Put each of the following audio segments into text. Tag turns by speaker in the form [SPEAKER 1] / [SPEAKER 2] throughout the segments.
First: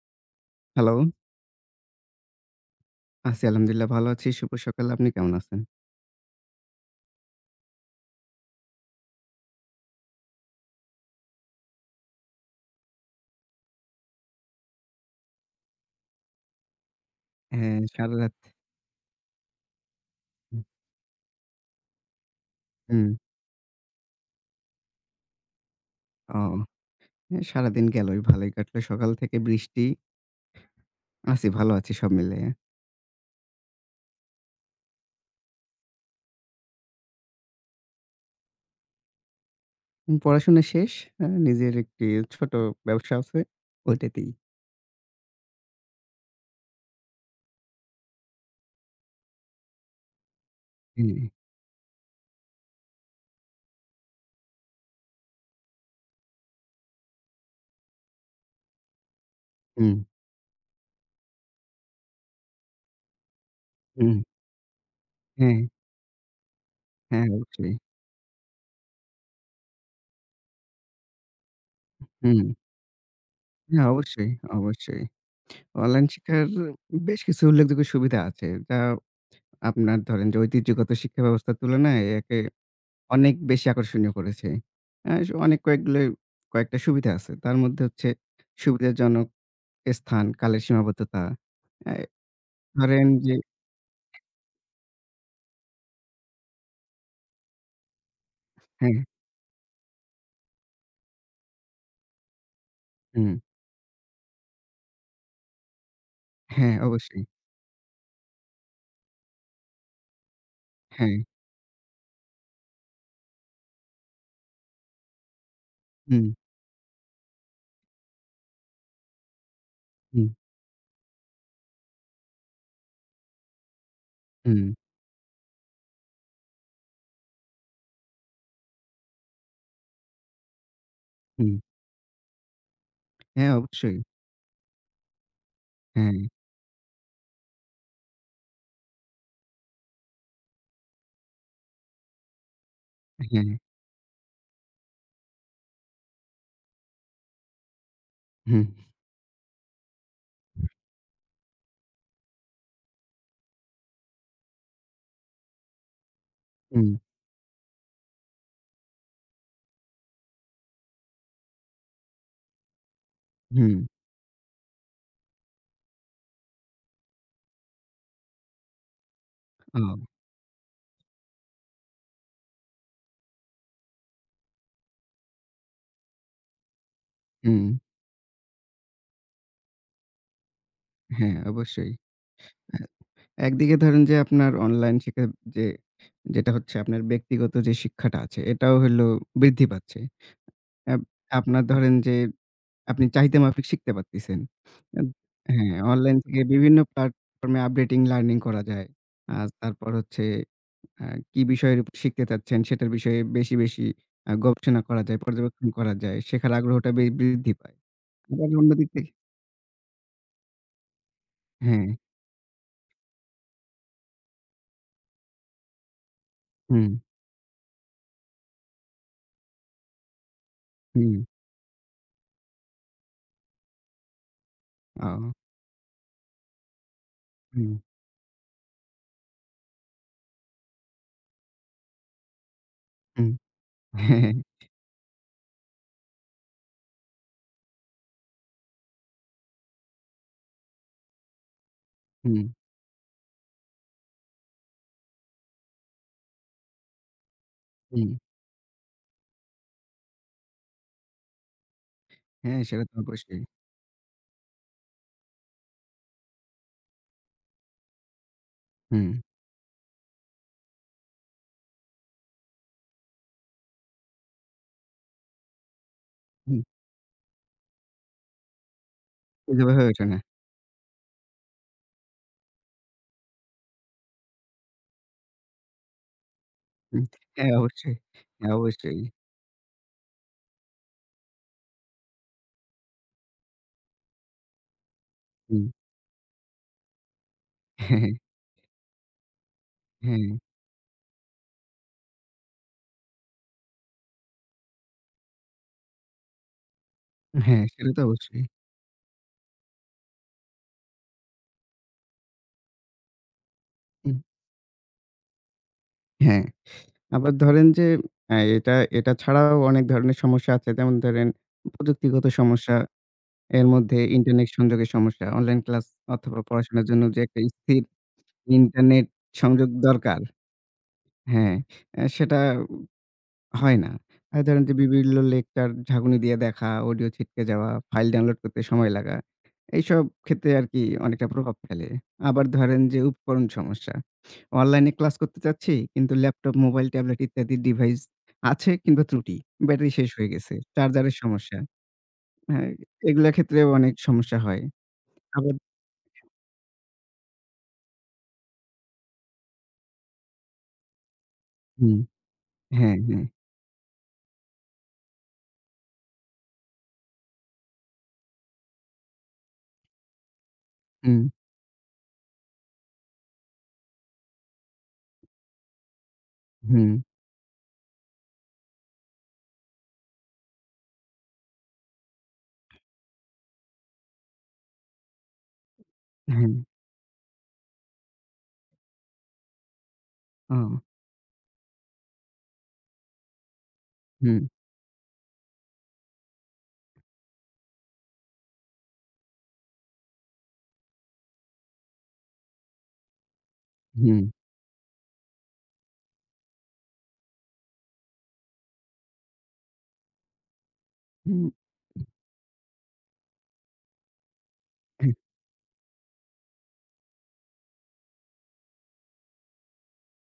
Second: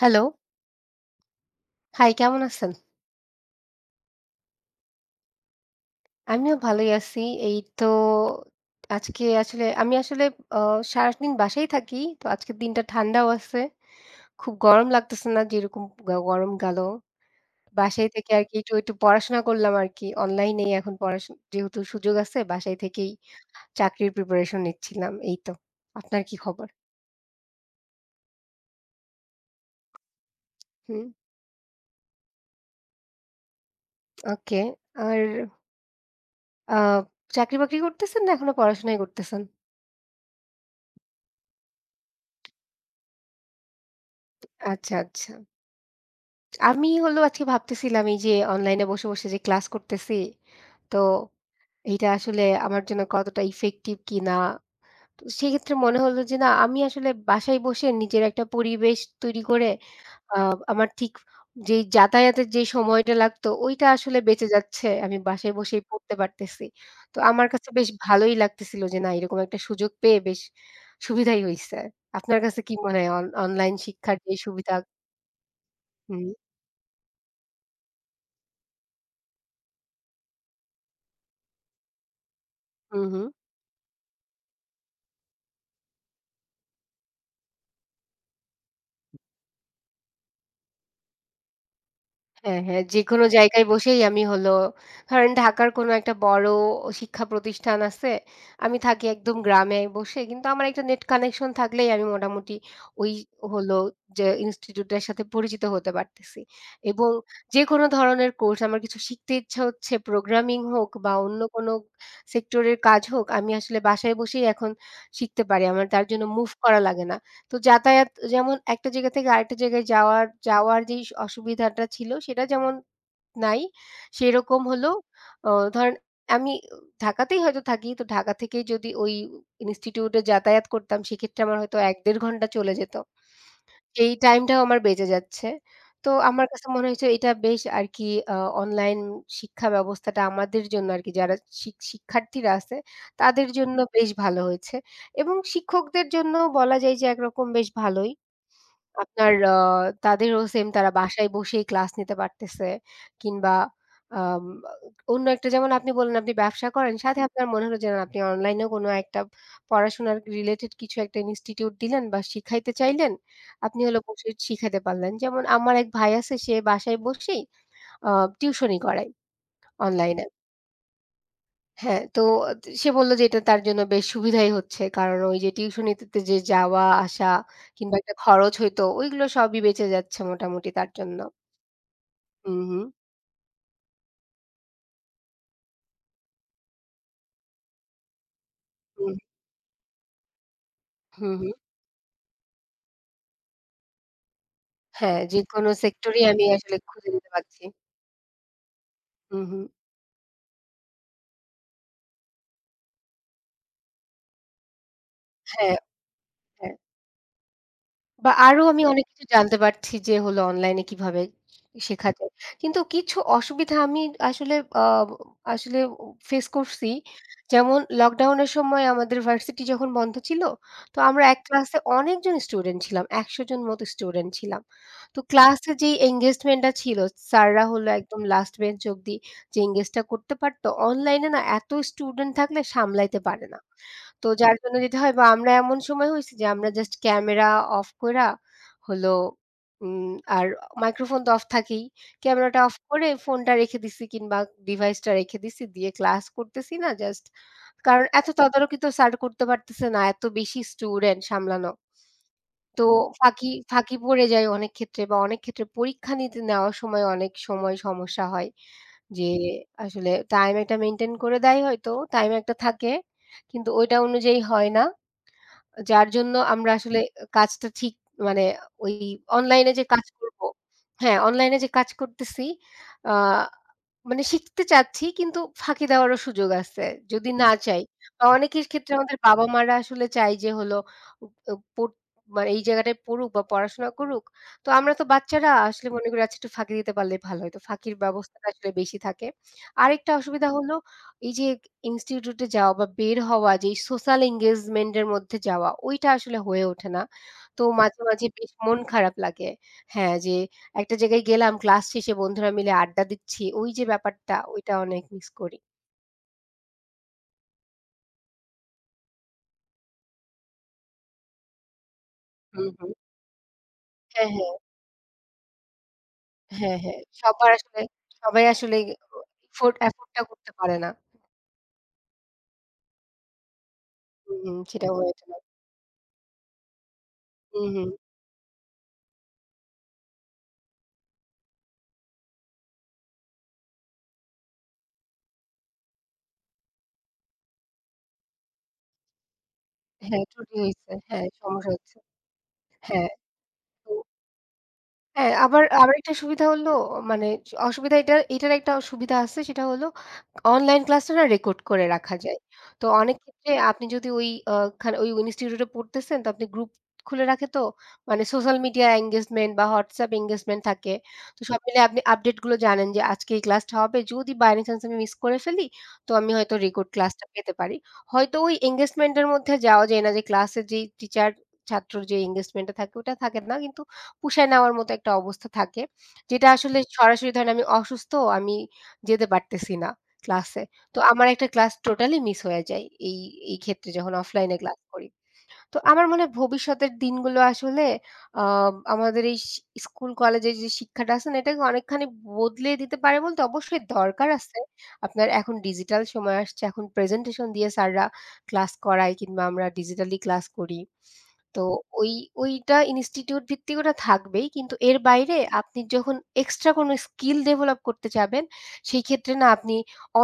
[SPEAKER 1] Hello.
[SPEAKER 2] Hello.
[SPEAKER 1] High, কেমন আছেন?
[SPEAKER 2] আছি আলহামদুলিল্লাহ ভালো আছি, শুভ সকাল। আপনি কেমন আছেন?
[SPEAKER 1] আমিও ভালোই আছি। এই তো, আজকে আসলে আমি আসলে অ সারাদিন বাসায় থাকি, তো আজকের দিনটা ঠান্ডাও আছে, খুব গরম লাগতেছে না যেরকম গো গরম গেলো।
[SPEAKER 2] হ্যাঁ,
[SPEAKER 1] বাসায় থেকে
[SPEAKER 2] ইনসাললাত
[SPEAKER 1] আরকি একটু, একটু পড়াশোনা করলাম আরকি
[SPEAKER 2] হুম।
[SPEAKER 1] অনলাইনেই এখন পড়া যেহেতু সুযোগ আছে বাসায় থেকেই
[SPEAKER 2] হুম।
[SPEAKER 1] চাকরির প্রিপারেশন নিচ্ছিলাম এই তো। আপনার কি
[SPEAKER 2] ও
[SPEAKER 1] খবর?
[SPEAKER 2] সারাদিন গেলো। ভালোই কাটলো। সকাল থেকে বৃষ্টি।
[SPEAKER 1] হুম।
[SPEAKER 2] আছি, ভালো আছি সব মিলে।
[SPEAKER 1] ওকে, আর আ চাকরি-বাকরি করতেছেন না এখনো পড়াশোনাই করতেছেন?
[SPEAKER 2] উম পড়াশোনা শেষ। অ্যা নিজের একটি ছোট ব্যবসা আছে ওইটাতেই।
[SPEAKER 1] আচ্ছা, আচ্ছা। আমি হলো আজকে ভাবতেছিলাম এই যে, অনলাইনে বসে, বসে যে ক্লাস করতেছি, তো
[SPEAKER 2] হুম।
[SPEAKER 1] এইটা আসলে আমার জন্য কতটা ইফেক্টিভ কিনা? তো সেক্ষেত্রে মনে হল যে না আমি আসলে বাসায় বসে নিজের একটা পরিবেশ তৈরি করে
[SPEAKER 2] হুম।
[SPEAKER 1] আ আমার ঠিক যেই যাতায়াতের যেই সময়টা লাগতো ওইটা আসলে
[SPEAKER 2] হুম।
[SPEAKER 1] বেঁচে যাচ্ছে, আমি বাসায়
[SPEAKER 2] হ্যাঁ।
[SPEAKER 1] বসেই পড়তে পারতেছি। তো
[SPEAKER 2] হ্যাঁ,
[SPEAKER 1] আমার কাছে
[SPEAKER 2] অবশ্যই।
[SPEAKER 1] বেশ ভালোই লাগতেছিল যে না এরকম একটা সুযোগ পেয়ে বেশ সুবিধাই হইছে। আপনার
[SPEAKER 2] হুম।
[SPEAKER 1] কাছে কি মনে হয় অন অনলাইন
[SPEAKER 2] হ্যাঁ,
[SPEAKER 1] শিক্ষার
[SPEAKER 2] অবশ্যই,
[SPEAKER 1] যেই সুবিধা
[SPEAKER 2] অবশ্যই। অনলাইন
[SPEAKER 1] হুম।
[SPEAKER 2] শিক্ষার বেশ কিছু উল্লেখযোগ্য সুবিধা আছে। যা আপনার ধরেন যে ঐতিহ্যগত শিক্ষা ব্যবস্থার তুলনায় একে
[SPEAKER 1] হুম, হুম।
[SPEAKER 2] অনেক বেশি আকর্ষণীয় করেছে। অ্যা স অনেক কয়েকগুলোই কয়েকটা সুবিধা আছে। তার মধ্যে হচ্ছে সুবিধাজনক স্থান, কালের সীমাবদ্ধতা। অ্যা
[SPEAKER 1] হ্যাঁ, হ্যাঁ
[SPEAKER 2] ধরেন
[SPEAKER 1] যেকোনো
[SPEAKER 2] যে
[SPEAKER 1] জায়গায় বসেই আমি হল, ধরেন ঢাকার কোন একটা বড় শিক্ষা প্রতিষ্ঠান আছে। আমি থাকি
[SPEAKER 2] হ্যাঁ।
[SPEAKER 1] একদম গ্রামে বসে কিন্তু আমার একটা নেট কানেকশন থাকলেই আমি মোটামুটি ওই
[SPEAKER 2] হুম।
[SPEAKER 1] হল যে ইনস্টিটিউট এর সাথে পরিচিত হতে পারতেছি।
[SPEAKER 2] হ্যাঁ,
[SPEAKER 1] এবং
[SPEAKER 2] অবশ্যই।
[SPEAKER 1] যেকোন ধরনের কোর্স আমার কিছু শিখতে ইচ্ছা হচ্ছে প্রোগ্রামিং হোক বা
[SPEAKER 2] হ্যাঁ।
[SPEAKER 1] অন্য কোনো সেক্টরের কাজ হোক আমি আসলে বাসায় বসেই এখন শিখতে পারি আমার তার জন্য
[SPEAKER 2] হুম।
[SPEAKER 1] মুভ করা লাগে না। তো যাতায়াত যেমন একটা জায়গা থেকে আরেকটা জায়গায় যাওয়ার,
[SPEAKER 2] হুম।
[SPEAKER 1] যাওয়ার যেই স অসুবিধাটা ছিল সেটা যেমন নাই সেরকম
[SPEAKER 2] হুম।
[SPEAKER 1] হলেও অ ধরেন আমি ঢাকাতেই হয়তো থাকি। তো ঢাকা থেকেই যদি ওই ইনস্টিটিউটে যাতায়াত করতাম সেক্ষেত্রে
[SPEAKER 2] হুম।
[SPEAKER 1] আমার হয়তো ১-১.৫ ঘন্টা চলে যেত।
[SPEAKER 2] হ্যাঁ, অবশ্যই।
[SPEAKER 1] এই টাইমটাও আমার বেঁচে যাচ্ছে, তো
[SPEAKER 2] হ্যাঁ।
[SPEAKER 1] আমার কাছে মনে হয়েছে এটা বেশ আরকি অ অনলাইন শিক্ষা ব্যবস্থাটা আমাদের জন্য আর কি যারা শি শিক্ষার্থীরা আছে তাদের
[SPEAKER 2] হ্যাঁ।
[SPEAKER 1] জন্য বেশ ভালো হয়েছে এবং শিক্ষকদের জন্যও বলা যায় যে একরকম বেশ ভালোই।
[SPEAKER 2] হুম।
[SPEAKER 1] আপনার অ তাদেরও সেম, তারা বাসায় বসেই ক্লাস নিতে পারতেছে কিংবা আম অন্য একটা যেমন আপনি বললেন আপনি ব্যবসা
[SPEAKER 2] হুম।
[SPEAKER 1] করেন সাথে আপনার মনে হল যে, না আপনি অনলাইনেও কোনো একটা পড়াশোনার রিলেটেড কিছু একটা ইনস্টিটিউট দিলেন বা শিখাইতে চাইলেন, আপনি
[SPEAKER 2] হুম।
[SPEAKER 1] হল বসে শিখাইতে পারলেন। যেমন আমার এক ভাই আছে সে বাসায় বসেই আ টিউশনি করায়,
[SPEAKER 2] ও।
[SPEAKER 1] অনলাইনে। হ্যাঁ। তো আ সে বলল যে এটা তার জন্য বেশ সুবিধাই হচ্ছে কারণ ওই যে টিউশনিতে তে যে যাওয়া আসা
[SPEAKER 2] হুম।
[SPEAKER 1] কিংবা একটা খরচ হইতো ওইগুলো সবই বেঁচে যাচ্ছে মোটামুটি তার জন্য।
[SPEAKER 2] হ্যাঁ অবশ্যই।
[SPEAKER 1] হু,
[SPEAKER 2] আ
[SPEAKER 1] হু।
[SPEAKER 2] একদিকে ধরেন যে আপনার অনলাইন শিক্ষা যে, যেটা হচ্ছে আপনার ব্যক্তিগত যে শিক্ষাটা আছে এটাও হইল
[SPEAKER 1] হুম।
[SPEAKER 2] বৃদ্ধি পাচ্ছে। অ্যা
[SPEAKER 1] হু, হু।
[SPEAKER 2] আপনার ধরেন যে আপনি চাহিদা মাফিক শিখতে পারতেছেন। অ্যাপ
[SPEAKER 1] হ্যাঁ, যেকোনো
[SPEAKER 2] হ্যাঁ অনলাইন
[SPEAKER 1] সেক্টরই
[SPEAKER 2] থেকে
[SPEAKER 1] আমি আসলে
[SPEAKER 2] বিভিন্ন
[SPEAKER 1] খুঁজে নিতে
[SPEAKER 2] প্লাটফর্ম এ
[SPEAKER 1] পাচ্ছি।
[SPEAKER 2] আপডেটিং লার্নিং করা যায়।
[SPEAKER 1] হু,
[SPEAKER 2] আজ
[SPEAKER 1] হু।
[SPEAKER 2] তারপর হচ্ছে আ কি বিষয়ের উ শিখতে চাচ্ছেন সেটার বিষয়ে বেশি, বেশি আ গবেষণা করা যায়, পর্যবেক্ষণ
[SPEAKER 1] হ্যাঁ,
[SPEAKER 2] করা যায় শেখার
[SPEAKER 1] হ্যাঁ।
[SPEAKER 2] আগ্রহটা বে বৃদ্ধি পায়
[SPEAKER 1] বা আরও
[SPEAKER 2] [unintelligible]
[SPEAKER 1] আমি
[SPEAKER 2] দিকে
[SPEAKER 1] অনেক কিছু জানতে পারছি যে হলো অনলাইনে কীভাবে, কি
[SPEAKER 2] হ্যাঁ।
[SPEAKER 1] শেখা যায় কিন্তু কিছু অসুবিধা আমি আসলে আ আসলে ও ফেস করছি
[SPEAKER 2] হুম।
[SPEAKER 1] যেমন লকডাউনের সময় আমাদের ভার্সিটি যখন বন্ধ ছিল তো আমরা
[SPEAKER 2] হুম।
[SPEAKER 1] এক ক্লাসে অনেকজন স্টুডেন্ট ছিলাম ১০০ জন মতো স্টুডেন্ট ছিলাম।
[SPEAKER 2] আ
[SPEAKER 1] তো
[SPEAKER 2] ও।
[SPEAKER 1] ক্লাসে যেই এনগেজমেন্টটা ছিল স্যাররা
[SPEAKER 2] হুম।
[SPEAKER 1] হলো একদম লাস্ট বেঞ্চ অবধি যে এনগেজটা করতে পারতো, অনলাইনে না এতই স্টুডেন্ট থাকলে সামলাইতে
[SPEAKER 2] হুম
[SPEAKER 1] পারে না। তো
[SPEAKER 2] হ্যাঁ।
[SPEAKER 1] যার জন্য যেতে হয় বা আমরা এমন সময় হইছি যে আমরা জাস্ট ক্যামেরা অফ কইরা হল উম আর মাইক্রোফোন তো অফ থাকেই।
[SPEAKER 2] হুম।
[SPEAKER 1] ক্যামেরাটা অফ করে ফোনটা রেখে দিছি কিংবা ডিভাইসটা রেখে দিছি দিয়ে ক্লাস করতেছি না জাস্ট। কারণ
[SPEAKER 2] হুম।
[SPEAKER 1] এত তদারকি তো স্যার করতে পারতেছে না এত বেশি স্টুডেন্ট সামলানো।
[SPEAKER 2] হ্যাঁ
[SPEAKER 1] তো
[SPEAKER 2] সেটা তো অবশ্যই।
[SPEAKER 1] ফাঁকি ফাঁকি পড়ে যায় অনেক ক্ষেত্রে বা অনেক ক্ষেত্রে পরীক্ষা নিতে নেওয়ার সময় অনেক সময় সমস্যা হয়।
[SPEAKER 2] হুম।
[SPEAKER 1] যে আসলে টাইম একটা মেইনটেইন করে দেয় হয়তো টাইম একটা থাকে কিন্তু ওইটা অনুযায়ী হয় না। আ যার জন্য
[SPEAKER 2] হুম।
[SPEAKER 1] আমরা আসলে আ কাজটা ঠিক মানে ও ওই অনলাইন এ
[SPEAKER 2] সেভাবে
[SPEAKER 1] যে
[SPEAKER 2] উঠে
[SPEAKER 1] কাজ
[SPEAKER 2] না।
[SPEAKER 1] করবো, হ্যাঁ, অনলাইন এ যে কাজ করতেছি। আ মানে শিখতে চাচ্ছি কিন্তু ফাঁকি দেওয়ারও সুযোগ আছে যদি না
[SPEAKER 2] হ্যাঁ
[SPEAKER 1] চাই।
[SPEAKER 2] অবশ্যই,
[SPEAKER 1] অ
[SPEAKER 2] হ্যাঁ
[SPEAKER 1] অনেকের ক্ষেত্রে
[SPEAKER 2] অবশ্যই।
[SPEAKER 1] আমাদের বাবা-মারা আসলে চায় যে হলো ও ও পো মানে এই জায়গাটায় পড়ুক বা পড়াশোনা করুক। তো আমরা তো বাচ্চারা
[SPEAKER 2] হুম।
[SPEAKER 1] আসলে মনে করি একটু ফাঁকি দিতে পারলেই ভালো হইতো ফাঁকির ব্যবস্থাটা আসলে বেশি থাকে। আরেকটা
[SPEAKER 2] হ্যাঁ।
[SPEAKER 1] অসুবিধা হলো, এই যে ইনস্টিটিউট এ যাওয়া বা বের হওয়া যে সোশ্যাল এনগেজমেন্ট এর মধ্যে যাওয়া ওইটা আসলে হয়ে ওঠে না তো
[SPEAKER 2] হ্যাঁ, সেটা
[SPEAKER 1] মাঝে,
[SPEAKER 2] তো
[SPEAKER 1] মাঝে
[SPEAKER 2] অবশ্যই।
[SPEAKER 1] বেশ মন খারাপ লাগে। হ্যাঁ, যে একটা জায়গায় গেলাম ক্লাস শেষে বন্ধুরা মিলে আড্ডা দিচ্ছি ওই যে
[SPEAKER 2] উম
[SPEAKER 1] ব্যাপারটা ওইটা অনেক মিস করি।
[SPEAKER 2] হ্যাঁ, আবার ধরেন যে অ্যা এটা, এটা ছাড়াও অনেক ধরনের সমস্যা আছে। যেমন ধরেন প্রযুক্তিগত
[SPEAKER 1] হুম,
[SPEAKER 2] সমস্যা,
[SPEAKER 1] হুম।
[SPEAKER 2] এর মধ্যে
[SPEAKER 1] হ্যাঁ,
[SPEAKER 2] ইন্টারনেট
[SPEAKER 1] হ্যাঁ।
[SPEAKER 2] সংযোগের সমস্যা। অনলাইন ক্লাস অথবা
[SPEAKER 1] হ্যাঁ,
[SPEAKER 2] পড়াশোনার
[SPEAKER 1] হ্যাঁ
[SPEAKER 2] জন্য যে একটা
[SPEAKER 1] সবার আসলে
[SPEAKER 2] স্থির
[SPEAKER 1] সবাই আসলে
[SPEAKER 2] ইন্টারনেট
[SPEAKER 1] ইফ
[SPEAKER 2] সংযোগ
[SPEAKER 1] ইফোর্ট
[SPEAKER 2] দরকার।
[SPEAKER 1] এতোটাও করতে পারে না।
[SPEAKER 2] হ্যাঁ, অ্যা সেটা হয় না।
[SPEAKER 1] হুম,
[SPEAKER 2] আ
[SPEAKER 1] হুম
[SPEAKER 2] ধরেন যে
[SPEAKER 1] সেটা বলা
[SPEAKER 2] বিভিন্ন
[SPEAKER 1] যায়।
[SPEAKER 2] লেকচার ঝাকুনি দিয়ে দেখা, অডিও ছিটকে
[SPEAKER 1] উ
[SPEAKER 2] যাওয়া,
[SPEAKER 1] হুম।
[SPEAKER 2] ফাইল ডাউনলোড করতে সময় লাগা। এইসব ক্ষেত্রে আরকি অনেকটা প্রভাব ফেলে। আবার ধরেন যে উপকরণ সমস্যা। অনলাইনে ক্লাস করতে চাচ্ছি কিন্তু ল্যাপটপ, মোবাইল, ট্যাবলেট ইত্যাদি ডিভাইস আছে কিংবা ত্রুটি, ব্যাটারি শেষ
[SPEAKER 1] হ্যাঁ
[SPEAKER 2] হয়ে গেছে,
[SPEAKER 1] ত্রুটি হইছে।
[SPEAKER 2] চার্জারের
[SPEAKER 1] হ্যাঁ
[SPEAKER 2] সমস্যা।
[SPEAKER 1] সমস্যা হচ্ছে।
[SPEAKER 2] হ্যাঁ
[SPEAKER 1] হ্যাঁ।
[SPEAKER 2] এইগুলা ক্ষেত্রেও
[SPEAKER 1] তো
[SPEAKER 2] অনেক সমস্যা হয়।
[SPEAKER 1] হ্যাঁ
[SPEAKER 2] আবার
[SPEAKER 1] আবার আবার একটা সুবিধা হলো মানে অসুবিধা এটার এটার একটা অ সুবিধা আছে সেটা হলো অনলাইন ক্লাসটা না রেকর্ড করে
[SPEAKER 2] হুম।
[SPEAKER 1] রাখা যায়। তো
[SPEAKER 2] হ্যাঁ,
[SPEAKER 1] অনেক
[SPEAKER 2] হ্যাঁ।
[SPEAKER 1] ক্ষেত্রে আপনি যদি ওই অ ওখানে ওই ইনস্টিটিউট এ পড়তেছেন তো আপনি গ্রুপ খুলে রাখে তো মানে সোশ্যাল মিডিয়া এনগেজমেন্ট বা WhatsApp এনগেজমেন্ট থাকে।
[SPEAKER 2] হুম।
[SPEAKER 1] তো সব মিলিয়ে আপনি আপডেট গুলো জানেন যে আজকে এই ক্লাসটা হবে। যদি বাই এনি চান্স আমি মিস করে ফেলি তো আমি হয়তো রেকর্ড
[SPEAKER 2] হুম।
[SPEAKER 1] ক্লাসটা পেতে পারি হয়তো ওই এনগেজমেন্টের মধ্যে যাওয়া যায় না যে ক্লাসের যে টিচার-ছাত্র যে এনগেজমেন্টটা থাকে ওটা থাকে না কিন্তু পোষায় নেওয়ার মতো একটা অবস্থা থাকে, যেটা
[SPEAKER 2] হ্যাঁ।
[SPEAKER 1] আসলে সরাসরি ধরেন আমি অসুস্থ, আমি যেতে পারতেছি না ক্লাসে,
[SPEAKER 2] ও।
[SPEAKER 1] তো আমার একটা ক্লাস টোটালি মিস হয়ে যায় এই এই ক্ষেত্রে যখন
[SPEAKER 2] হুম।
[SPEAKER 1] অফলাইনে ক্লাস করি। তো আমার মনে হয় ভবিষ্যতের দিনগুলো আসলে অম আমাদের এইস স্কুল কলেজের যে শিক্ষাটা আছে না এটাকে অনেকখানি বদলিয়ে দিতে পারে বলতে অবশ্যই
[SPEAKER 2] হুম।
[SPEAKER 1] দরকার আছে। আপনার এখন ডিজিটাল সময় আসছে এখন প্রেজেন্টেশন দিয়ে স্যাররা ক্লাস করায় কিংবা আমরা ডিজিটালি ক্লাস করি।
[SPEAKER 2] হুম।
[SPEAKER 1] তো ওই ওইটা ইনস্টিটিউট ভিত্তিক ওটা থাকবেই কিন্তু এর বাইরে আপনি যখন এক্সট্রা কোনো স্কিল ডেভেলপ করতে চাবেন সেই ক্ষেত্রে না আপনি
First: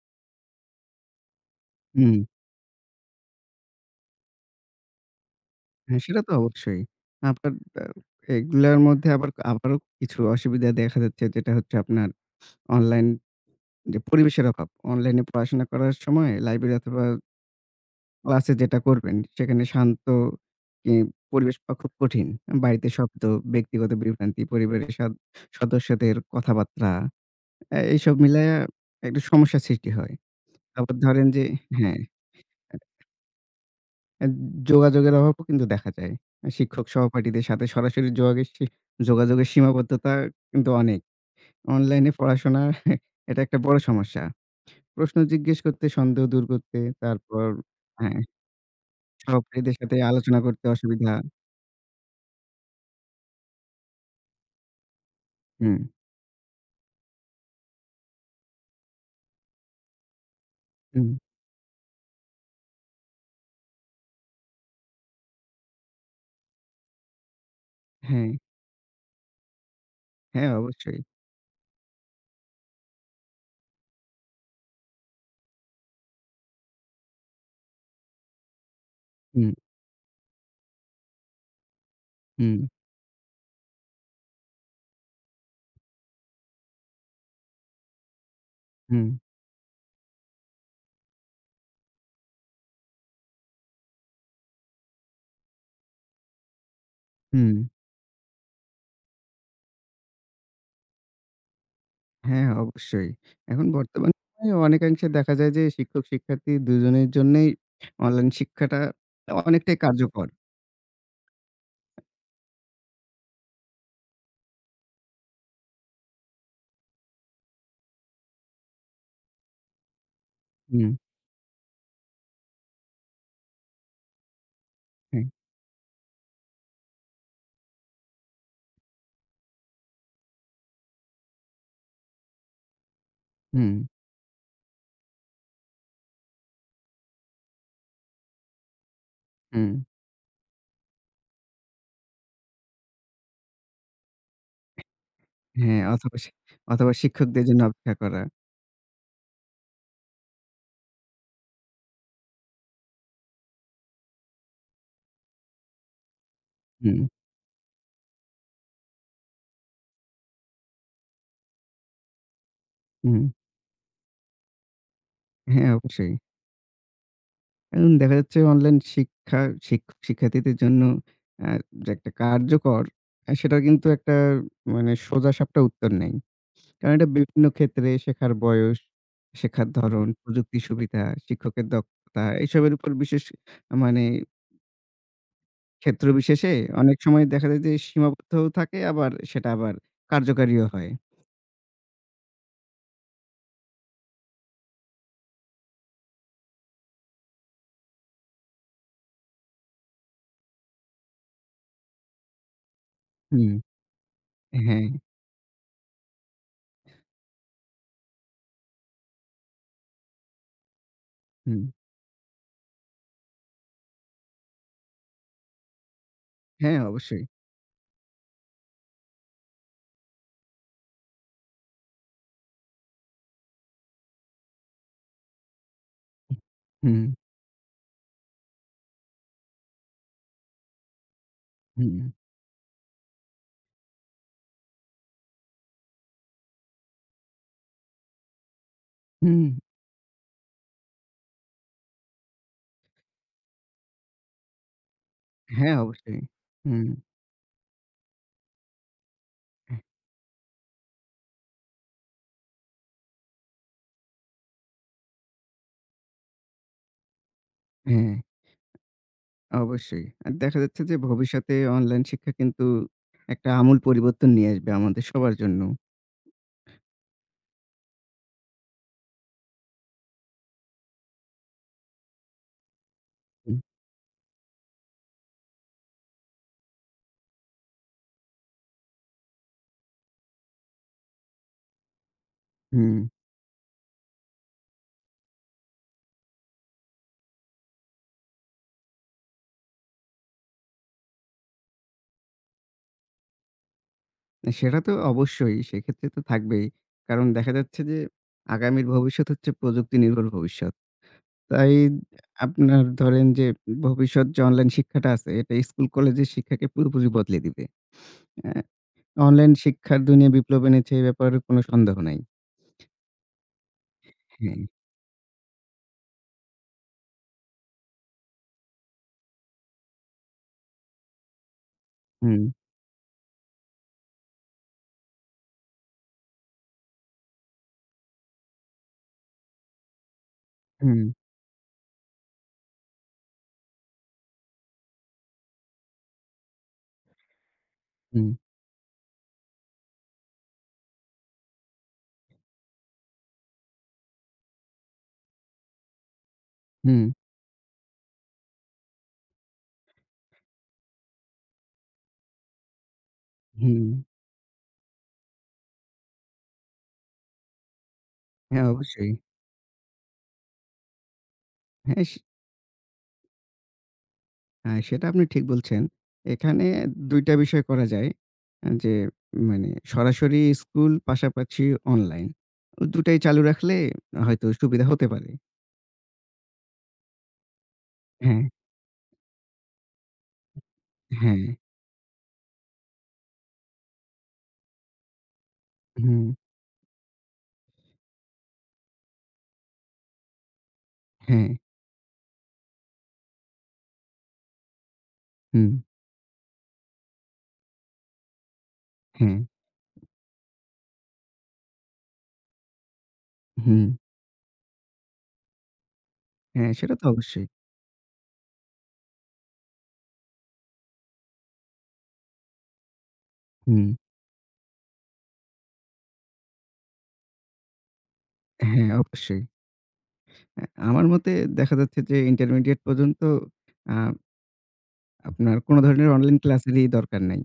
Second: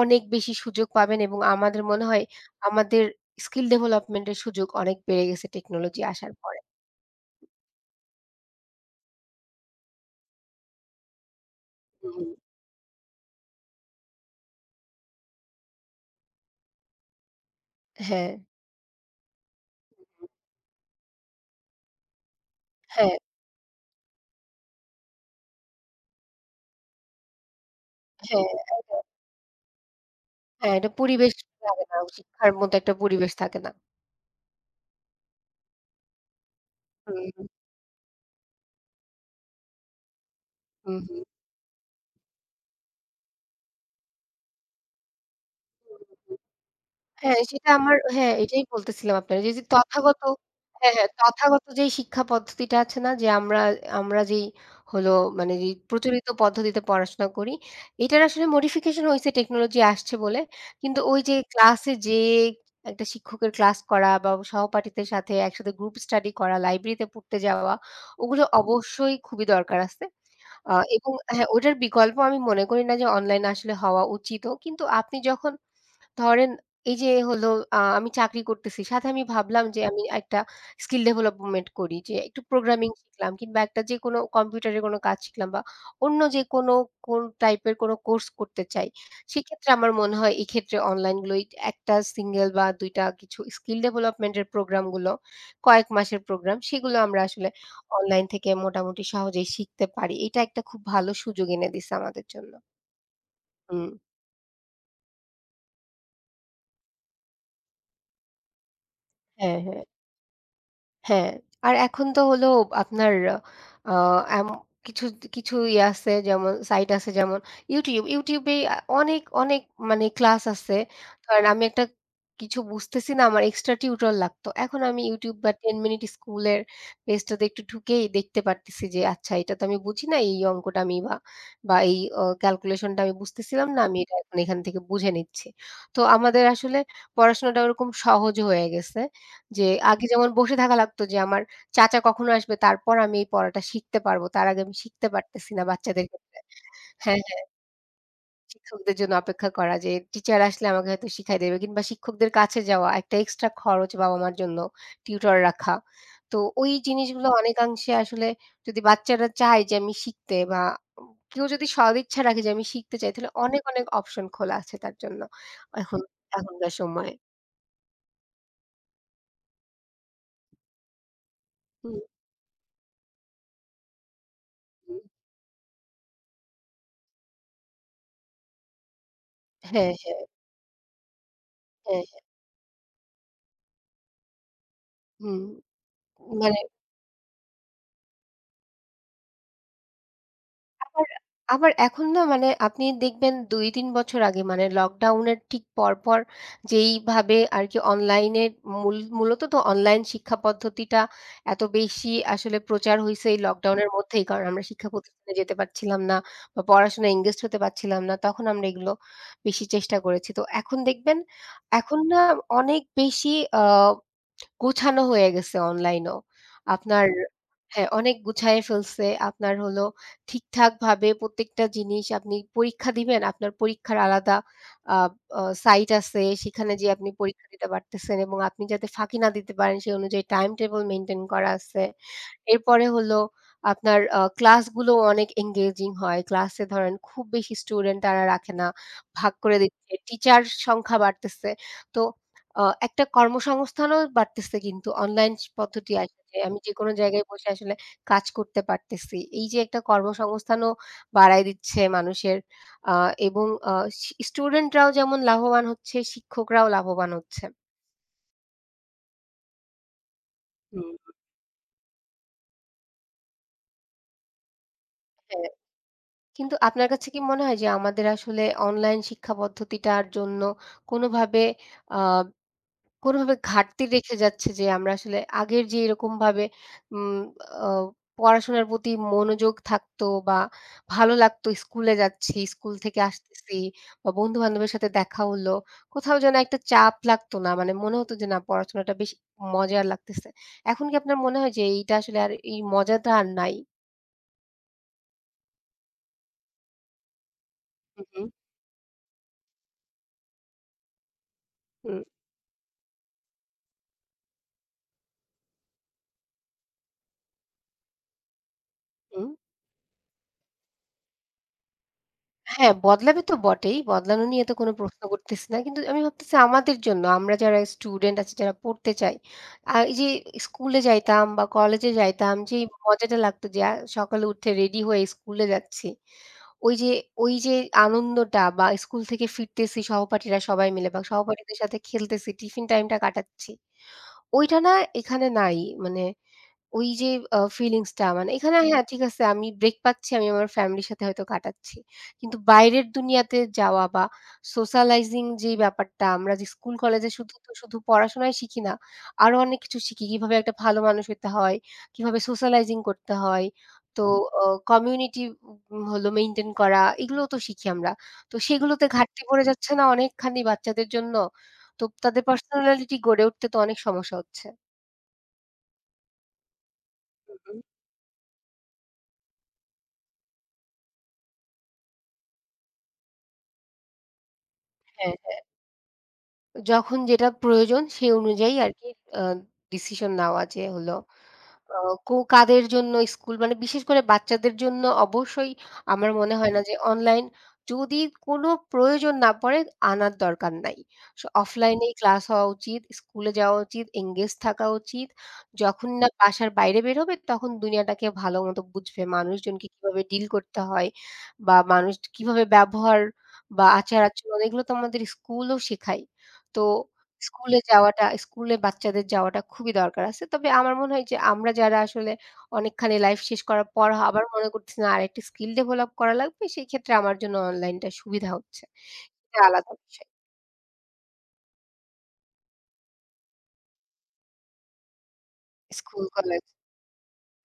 [SPEAKER 1] অনেক বেশি সুযোগ পাবেন এবং আমাদের মনে
[SPEAKER 2] হুম।
[SPEAKER 1] হয়, আমাদের স্কিল ডেভেলপমেন্টের সুযোগ অনেক বেড়ে গেছে
[SPEAKER 2] হ্যাঁ
[SPEAKER 1] টেকনোলজি
[SPEAKER 2] সেটা তো
[SPEAKER 1] আসার পরে।
[SPEAKER 2] অবশ্যই। আপনার এব এগুলার মধ্যে আবার আবারও কিছু অসুবিধা দেখা যাচ্ছে। যেটা হচ্ছে
[SPEAKER 1] হু,
[SPEAKER 2] আপনার
[SPEAKER 1] হুম।
[SPEAKER 2] অনলাইন যে পরিবেশের অভাব। অনলাইনে পড়াশোনা করার সময় লাইব্রেরি অথবা
[SPEAKER 1] হ্যাঁ।
[SPEAKER 2] ক্লাসে যেটা করবেন সেখানে শান্ত ই পরিবেশ পাওয়া খুব কঠিন। উম বাড়িতে
[SPEAKER 1] হ্যাঁ।
[SPEAKER 2] শব্দ ব্যক্তিগত বিভ্রান্তি, পরিবারের সদ সদস্যদের কথাবার্তা অ্যা এসব মিলাইয়া
[SPEAKER 1] হ্যাঁ। [unintelligible]
[SPEAKER 2] একটা সমস্যার সৃষ্টি হয়।
[SPEAKER 1] হ্যাঁ একটা
[SPEAKER 2] তারপর ধরেন
[SPEAKER 1] পরিবেশ
[SPEAKER 2] যে
[SPEAKER 1] লাগে না।
[SPEAKER 2] হ্যাঁ।
[SPEAKER 1] শিক্ষার মতো একটা
[SPEAKER 2] [unintelligible]
[SPEAKER 1] পরিবেশ থাকে না।
[SPEAKER 2] অ্যাদ যোগাযোগের অভাবও কিন্তু দেখা যায়। শিক্ষক-সহপাঠীদের
[SPEAKER 1] হুম।
[SPEAKER 2] সাথে সরাসরি যোগাগেসসি যোগাযোগের সীমাবদ্ধতা কিন্তু
[SPEAKER 1] হুম,
[SPEAKER 2] অনেক।
[SPEAKER 1] হুম।
[SPEAKER 2] অনলাইন এ পড়াশোনা এটা একটা বড় সমস্যা। প্রশ্ন জিজ্ঞেস করতে, সন্দেহ
[SPEAKER 1] [unintelligible]
[SPEAKER 2] দূর করতে।
[SPEAKER 1] হ্যাঁ
[SPEAKER 2] তারপর
[SPEAKER 1] সেটা আমার
[SPEAKER 2] হ্যাঁ।
[SPEAKER 1] হ্যাঁ এটাই বলতেছিলাম আপনারে এইযে
[SPEAKER 2] সহপাঠীদের সাথে
[SPEAKER 1] তথাগত
[SPEAKER 2] আলোচনা করতে
[SPEAKER 1] হ্যাঁ, হ্যাঁ।
[SPEAKER 2] অসুবিধা।
[SPEAKER 1] তথাগত যেই শিক্ষা পদ্ধতিটা আছে না যে আমরা আমরা যেই হলো মানে যে
[SPEAKER 2] হুম।
[SPEAKER 1] প্রচলিত পদ্ধতিতে পড়াশোনা করি এইটার আসলে মোডিফিকেশন হইছে টেকনোলজি আসছে বলে। কিন্তু ওই
[SPEAKER 2] উম
[SPEAKER 1] যে ক্লাসে যেয়ে একটা শিক্ষকের ক্লাস করা বা সহপাঠীদের সাথে একসাথে গ্রুপ স্টাডি করা, লাইব্রেরিতে পড়তে যাওয়া
[SPEAKER 2] হ্যাঁ।
[SPEAKER 1] ওগুলো অবশ্যই খুবই দরকার আছে।
[SPEAKER 2] হ্যাঁ
[SPEAKER 1] আ
[SPEAKER 2] অবশ্যই।
[SPEAKER 1] এবং হ্যাঁ ওটার বিকল্প আমি মনে করি না যে অনলাইন আসলে হওয়া উচিতও। কিন্তু আপনি যখন ধরেন এই যে হলো আ আমি চাকরি করতেছি সাথে আমি
[SPEAKER 2] হুম।
[SPEAKER 1] ভাবলাম যে আমি একটা স্কিল ডেভেলপমেন্ট করি যে একটু
[SPEAKER 2] হুম।
[SPEAKER 1] প্রোগ্রামিং শিখলাম কিংবা ১ টা যে কোনো কম্পিউটারে কোনো কাজ শিখলাম বা অন্য যে কোনো কোন টাইপের কোনো কোর্স করতে চাই,
[SPEAKER 2] হুম।
[SPEAKER 1] সেক্ষেত্রে আমার মনে হয় এক্ষেত্রে অনলাইনগুলোই ১ টা সিঙ্গেল বা ২ টা কিছু স্কিল ডেভেলপমেন্টের প্রোগ্রামগুলো কয়েক মাসের প্রোগ্রাম, সেগুলো আমরা আসলে
[SPEAKER 2] হুম।
[SPEAKER 1] অনলাইন থেকে মোটামুটি সহজেই শিখতে পারি। এটা একটা খুব ভালো সুযোগ এনে দিছে আমাদের
[SPEAKER 2] হ্যাঁ
[SPEAKER 1] জন্য।
[SPEAKER 2] অবশ্যই। এখন
[SPEAKER 1] হুম।
[SPEAKER 2] বর্তমানে অনেকাংশে দেখা যায় যে শিক্ষক-শিক্ষার্থী দুজনের জন্যেই অনলাইন শিক্ষাটা অ
[SPEAKER 1] হ্যাঁ,
[SPEAKER 2] অনেকটাই
[SPEAKER 1] হ্যাঁ।
[SPEAKER 2] কার্যকর।
[SPEAKER 1] হ্যাঁ, আর এখন তো হল আপনার আ আ এম কিছু, দ কিছু ইয়া আছে যেমন সাইট আছে যেমন Youtube, Youtube এ আ অনেক, অনেক মানে ক্লাস আছে
[SPEAKER 2] হুম।
[SPEAKER 1] কারণ আমি একটা কিছু বুঝতেছি না, আমার এক্সট্রা টিউটর লাগতো। এখন আমি
[SPEAKER 2] হুম।
[SPEAKER 1] Youtube বা '10 Minute School' এর পেজটাতে একটু ঢুকেই দেখতে পারতেছি যে আচ্ছা এইটা তো আমি বুঝি না, এই অঙ্কটা আমি আ বা এই আ ক্যালকুলেশনটা আমি বুঝতেছিলাম না
[SPEAKER 2] হুম।
[SPEAKER 1] আমি এটা এখন এখান থেকে বুঝে নিচ্ছি তো আমাদের আসলে পড়াশোনাটা ওরকম সহজ হয়ে গেছে। যে
[SPEAKER 2] হুম।
[SPEAKER 1] আগে যেমন বসে থাকা লাগতো যে আমার চাচা কখনো আসবে তারপর আমি এই পড়াটা শিখতে পারবো তার আগে আমি শিখতে পারতেছি না
[SPEAKER 2] হ্যাঁ,
[SPEAKER 1] বাচ্চাদের
[SPEAKER 2] অথবা শি
[SPEAKER 1] ক্ষেত্রে
[SPEAKER 2] অথবা
[SPEAKER 1] হ্যাঁ,
[SPEAKER 2] শিক্ষকদের
[SPEAKER 1] হ্যাঁ।
[SPEAKER 2] জন্য অপেক্ষা করা।
[SPEAKER 1] শিক্ষকদের জন্য অপেক্ষা করা যে টিচার আসলে আমাকে হয়তো শিখায় দেবে। কিংবা শিক্ষকদের কাছে যাওয়া একটা এক্সট্রা খরচ বাবা-মার জন্য টিউটর রাখা। তো ওই
[SPEAKER 2] হুম।
[SPEAKER 1] জিনিসগুলো অনেকাংশে আসলে যদি বাচ্চারা চায় যে আমি শিখতে বা উম কেউ যদি সদিচ্ছা রাখে যে আমি শিখতে চাই তাহলে
[SPEAKER 2] হুম।
[SPEAKER 1] অনেক, অনেক অপশন খোলা আছে তার জন্য
[SPEAKER 2] হ্যাঁ
[SPEAKER 1] এখন
[SPEAKER 2] অবশ্যই।
[SPEAKER 1] এখনকার সময়ে।
[SPEAKER 2] এন দেখা যাচ্ছে অনলাইন শিক্ষা শিক শিক্ষার্থীদের জন্য আ যে
[SPEAKER 1] হুম।
[SPEAKER 2] একটা কার্যকর আ সেটা কিন্তু একটা মানে
[SPEAKER 1] উম
[SPEAKER 2] সোজা-সাপটা উত্তর নেই। কারণ এটা বিভিন্ন ক্ষেত্রে শেখার বয়স, শেখার
[SPEAKER 1] হ্যাঁ,
[SPEAKER 2] ধরণ,
[SPEAKER 1] হ্যাঁ।
[SPEAKER 2] প্রযুক্তির সুবিধা, শিক্ষকের
[SPEAKER 1] হ্যাঁ, হ্যাঁ।
[SPEAKER 2] দক্ষতা এসবের উপর বিশেষ আ মানে
[SPEAKER 1] হুম,
[SPEAKER 2] ক্ষেত্র বিশেষে,
[SPEAKER 1] মানে
[SPEAKER 2] অনেক সময় দেখা যায় যে সীমাবদ্ধও থাকে আবার, সেটা আবার কার্যকারীও হয়।
[SPEAKER 1] আবার, আবার এখন না মানে, আপনি দেখবেন ২, ৩ বছর আগে মানে লকডাউনের ঠিক পর, পর। যেইভাবে আরকি অনলাইনে মূল মূলত তো অনলাইন শিক্ষা পদ্ধতিটা, এত বেশি আসলে প্রচার হইছে এই
[SPEAKER 2] হুম।
[SPEAKER 1] লকডাউনের মধ্যেই। কারণ, আমরা
[SPEAKER 2] হ্যাঁ।
[SPEAKER 1] শিক্ষা প্রতিষ্ঠানে যেতে পারছিলাম না বা পড়াশোনায় এনগেজড হতে পারছিলাম না। তখন আমরা এগুলো বেশি চেষ্টা করেছি। তো এখন দেখবেন,
[SPEAKER 2] হুম।
[SPEAKER 1] এখন না অনেক বেশি আ গোছানো হয়ে গেছে অনলাইনও,
[SPEAKER 2] হ্যাঁ,
[SPEAKER 1] আপনার
[SPEAKER 2] অবশ্যই।
[SPEAKER 1] হ্যাঁ, অনেক গুছায় ফেলছে, আপনার হল ঠিকঠাক ভাবে প্রত্যেকটা জিনিস। আপনি পরীক্ষা দিবেন? আপনার পরীক্ষার আলাদা আ অ সাইট আছে সেখানে গিয়ে আপনি
[SPEAKER 2] হুম।
[SPEAKER 1] পরীক্ষা দিতে পারতেছেন। এবং আপনি যাতে ফাঁকি না দিতে পারেন সেই অনুযায়ী টাইম টেবল মেইনটেন করা আছে।
[SPEAKER 2] হুম।
[SPEAKER 1] এরপরে হল আপনার আ ক্লাসগুলোও অনেক এনগেজিং হয়। ক্লাসে ধরেন খুব বেশি স্টুডেন্ট তারা রাখে না, ভাগ
[SPEAKER 2] হুম।
[SPEAKER 1] করে দিচ্ছে। টিচার সংখ্যা বাড়তেছে। তো, আ একটা কর্মসংস্থানও বাড়তেছে কিন্তু অনলাইন চ
[SPEAKER 2] হ্যাঁ,
[SPEAKER 1] পদ্ধতি আর
[SPEAKER 2] অবশ্যই।
[SPEAKER 1] [unintelligible] আমি
[SPEAKER 2] হুম।
[SPEAKER 1] যেকোনো জায়গায় বসে আসলে কাজ করতে পারতেছি। এই যে একটা কর্মসংস্থানও বাড়ায় দিচ্ছে মানুষের, আ এবং আ শি স্টুডেন্টরাও যেমন লাভবান হচ্ছে, শিক্ষকরাও লাভবান হচ্ছে।
[SPEAKER 2] হ্যাঁ। অবশ্যই। আর দেখা যাচ্ছে
[SPEAKER 1] হুম।
[SPEAKER 2] যে, ভবিষ্যতে অনলাইন শিক্ষা কিন্তু একটা আমূল পরিবর্তন নিয়ে আসবে, আমাদের সবার
[SPEAKER 1] হ্যাঁ।
[SPEAKER 2] জন্য।
[SPEAKER 1] কিন্তু আপনার কাছে কি মনে হয় যে, আমাদের আসলে অনলাইন শিক্ষা পদ্ধতিটার জন্য কোনোভাবে আ কোনোভাবে
[SPEAKER 2] উম
[SPEAKER 1] ঘাটতি রেখে যাচ্ছে যে, আমরা আসলে আগের যে এরকম ভাবে উম অ পড়াশোনার প্রতি মনোযোগ থাকতো, বা ভালো লাগতো স্কুলে যাচ্ছি, স্কুল থেকে
[SPEAKER 2] হুম।
[SPEAKER 1] আসতেছি, বা বন্ধুবান্ধবের সাথে দেখা হল, কোথাও যেন একটা চাপ লাগতো না। মানে, মনে হত যে, না পড়াশোনাটা বেশি মজার লাগতেছে। এখন কি আপনার মনে হয় যে, এইটা আসলে আর এই মজাটা আর নাই?
[SPEAKER 2] অ্যা সেটা তো অবশ্যই। সেক্ষেত্রে তো থাকবেই। কারণ দেখা যাচ্ছে যে,
[SPEAKER 1] হু, হু।
[SPEAKER 2] আগামীর ভবিষ্যৎ হচ্ছে প্রযুক্তি নির্ভর ভবিষ্যৎ। তাই,
[SPEAKER 1] হুম।
[SPEAKER 2] আপনার ধরেন যে, ভবিষ্যৎ যে অনলাইন শিক্ষাটা আছে, এটা স্কুল কলেজের শিক্ষাকে পুরোপুরি বদলে দিবে। অ্যা
[SPEAKER 1] হুম।
[SPEAKER 2] অনলাইন শিক্ষার দুনিয়ায় বিপ্লব এনেছে, এই ব্যাপারে কোন সন্দেহ নাই।
[SPEAKER 1] হ্যাঁ, বদলাবে তো বটেই! বদলানো নিয়ে তো
[SPEAKER 2] হ্যাঁ।
[SPEAKER 1] কোনো প্রশ্ন করতেছি না। কিন্তু আমি ভাবতেছি, আমাদের জন্য, আমরা যারা স্টুডেন্ট আছি, যারা পড়তে চাই, আ এই যে স্কুলে যাইতাম বা কলেজে যাইতাম,
[SPEAKER 2] হুম।
[SPEAKER 1] যেই মজাটা লাগতো যে, আ সকালে উঠে রেডি হয়ে স্কুলে যাচ্ছি। ওই যে, ওই যে, আনন্দটা বা স্কুল থেকে ফিরতেছি সহপাঠীরা সবাই মিলে বা
[SPEAKER 2] হুম।
[SPEAKER 1] সহপাঠীদের সাথে খেলতেছি টিফিন টাইমটা কাটাচ্ছি, ওইটা না এখানে নাই। মানে, ওই যে আ ফিলিংসটা
[SPEAKER 2] হুম।
[SPEAKER 1] মানে এখানে হ্যাঁ, ঠিক আছে আমি ব্রেক পাচ্ছি, আমি আমার ফ্যামিলি র সাথে হয়তো কাটাচ্ছি। কিন্তু বাইরের দুনিয়াতে যাওয়া বা সোশ্যালাইজিং যে ব্যাপারটা, আমরা যে স্কুল কলেজ
[SPEAKER 2] হুম।
[SPEAKER 1] এ শুধু, শুধু পড়াশোনাই শিখি না। আরও অনেক কিছু শিখি। কীভাবে একটা ভালো মানুষ হইতে হয়, কীভাবে সোশ্যালাইজিং করতে হয়,
[SPEAKER 2] হুম।
[SPEAKER 1] তো অ কমিউনিটি উম হলো মেইনটেইন করা, এগুলোও তো শিখি আমরা। তো
[SPEAKER 2] হ্যাঁ,
[SPEAKER 1] সেগুলোতে
[SPEAKER 2] অবশ্যই।
[SPEAKER 1] ঘাটতি পড়ে যাচ্ছে না অনেকখানি বাচ্চাদের জন্য? তো,
[SPEAKER 2] হ্যাঁ। স
[SPEAKER 1] তাদের পার্সোনালিটি গড়ে উঠতে তো, অনেক সমস্যা হচ্ছে।
[SPEAKER 2] হ্যাঁ। সেটা আপনি ঠিক বলছেন। এখানে ২
[SPEAKER 1] হু,
[SPEAKER 2] টা
[SPEAKER 1] হুম।
[SPEAKER 2] বিষয় করা যায়। এ যে মানে, সরাসরি স্কুল, পাশাপাশি অনলাইন। দুটাই চালু রাখলে হয়তো সুবিধা হতে
[SPEAKER 1] হ্যাঁ,
[SPEAKER 2] পারে।
[SPEAKER 1] হ্যাঁ। যখন যেটা প্রয়োজন, সেই
[SPEAKER 2] হুম।
[SPEAKER 1] অনুযায়ী আরকি আ ডিসিশন নেওয়া যে হলো
[SPEAKER 2] হ্যাঁ।
[SPEAKER 1] আ কু কাদের জন্য স্কুল মানে, বিশেষ করে বাচ্চাদের জন্য অবশ্যই আমার
[SPEAKER 2] হুম।
[SPEAKER 1] মনে হয় না যে অনলাইন যদি কোনো প্রয়োজন না পড়ে আনার দরকার নাই। স
[SPEAKER 2] হ্যাঁ।
[SPEAKER 1] অফলাইনেই ক্লাস হওয়া উচিত, স্কুলে যাওয়া উচিত, এনগেজ থাকা উচিত,
[SPEAKER 2] হুম।
[SPEAKER 1] যখন না বাসার বাইরে বেরোবে তখন দুনিয়াটাকে ভালোমতো বুঝবে,
[SPEAKER 2] হ্যাঁ।
[SPEAKER 1] মানুষজনকে কীভাবে ডিল করতে হয় বা মানুষ কীভাবে ব্যবহার বা
[SPEAKER 2] হুম।
[SPEAKER 1] আচার-আচরণ এগুলো তো আমাদের স্কুলও শেখায়। তো
[SPEAKER 2] হ্যাঁ সেটা তো অবশ্যই।
[SPEAKER 1] স্কুলে যাওয়াটা স্কুলে বাচ্চাদের যাওয়াটা খুবই দরকার আছে। তবে আমার মনে হয় যে আমরা যারা আসলে অনেকখানি লাইফ শেষ করার পর
[SPEAKER 2] হুম।
[SPEAKER 1] আবার মনে করতেছি না আরেকটা স্কিল ডেভেলপ করা লাগবে সেই ক্ষেত্রে আমার জন্য অনলাইনটা সুবিধা হচ্ছে।
[SPEAKER 2] হ্যাঁ
[SPEAKER 1] এটা
[SPEAKER 2] অবশ্যই।
[SPEAKER 1] আলাদা বিষয়।
[SPEAKER 2] এ আমার মতে দেখা যাচ্ছে যে ইন্টারমিডিয়েট পর্যন্ত আ আপনার কোন ধরনের অনলাইন
[SPEAKER 1] স্কুল-কলেজ।
[SPEAKER 2] ক্লাসেরই দরকার নাই।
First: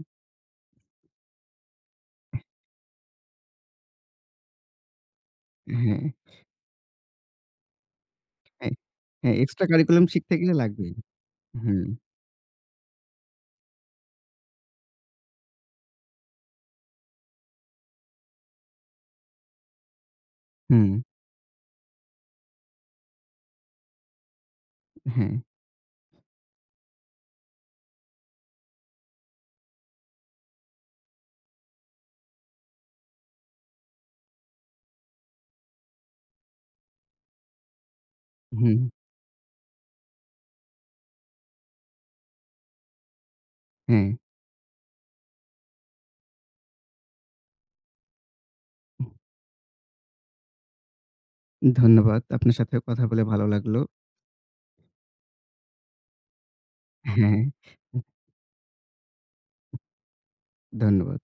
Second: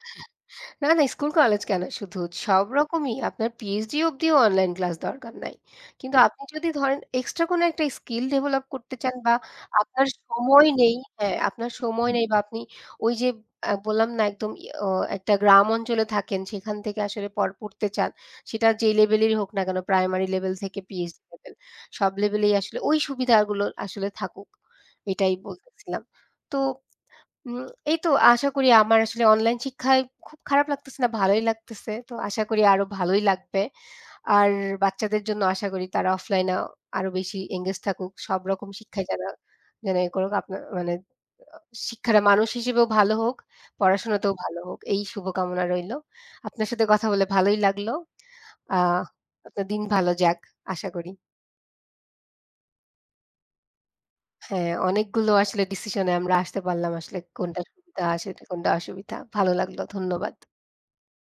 [SPEAKER 1] না, না স্কুল কলেজ কেন শুধু? সব রকমই, আপনার PhD অবধিও অনলাইন ক্লাস দরকার নাই।
[SPEAKER 2] হ্যাঁ।
[SPEAKER 1] কিন্তু আপনি যদি ধরেন এক্সট্রা কোনো একটা স্কিল ডেভেলপ
[SPEAKER 2] হ্যাঁ,
[SPEAKER 1] করতে চান বা
[SPEAKER 2] হ্যাঁ এক্সট্রা কারিকুলাম
[SPEAKER 1] আপনার
[SPEAKER 2] শিখতে গেলে
[SPEAKER 1] সময়
[SPEAKER 2] লাগবেই।
[SPEAKER 1] নেই হ্যাঁ, আপনার
[SPEAKER 2] হুম।
[SPEAKER 1] সময় নেই বা আপনি ওই যে আ বললাম না একদম ও একটা গ্রাম অঞ্চলে থাকেন সেখান থেকে আসলে পড় পড়তে চান। সেটা যেই লেভেলেরই হোক না কেন, প্রাইমারি লেভেল থেকে
[SPEAKER 2] হুম।
[SPEAKER 1] PhD লেভেল সব লেভেলেই আসলে ওই সুবিধাগুলো আসলে থাকুক,
[SPEAKER 2] এ হ্যাঁ।
[SPEAKER 1] এটাই বলতেছিলাম। তো উম এই তো আশা করি আমার আসলে অনলাইন শিক্ষায় খুব খারাপ লাগতেছে না, ভালোই লাগতেছে। তো আশা করি আরো ভালোই লাগবে। আর বাচ্চাদের জন্য আশা করি তারা অফলাইনে আরো বেশি এনগেজ থাকুক, সবরকম
[SPEAKER 2] হুম।
[SPEAKER 1] শিক্ষায় যারা যেন ই করুক আপনার মানে শিক্ষাটা মানুষ হিসেবেও ভালো হোক,
[SPEAKER 2] হ্যাঁ।
[SPEAKER 1] পড়াশোনাতেও ভালো হোক। এই শুভকামনা রইলো। আপনার সাথে কথা বলে ভালোই লাগলো। আ আপনার দিন ভালো যাক। আশা করি।
[SPEAKER 2] ধন্যবাদ। আপনার সাথেও কথা বলে ভালো লাগলো।
[SPEAKER 1] হ্যাঁ, অনেকগুলো আসলে ডিসিশনে আমরা আসতে পারলাম আসলে কোনটা সুবিধা, আসলে কোনটা অসুবিধা। ভালো লাগলো, ধন্যবাদ।
[SPEAKER 2] ধন্যবাদ।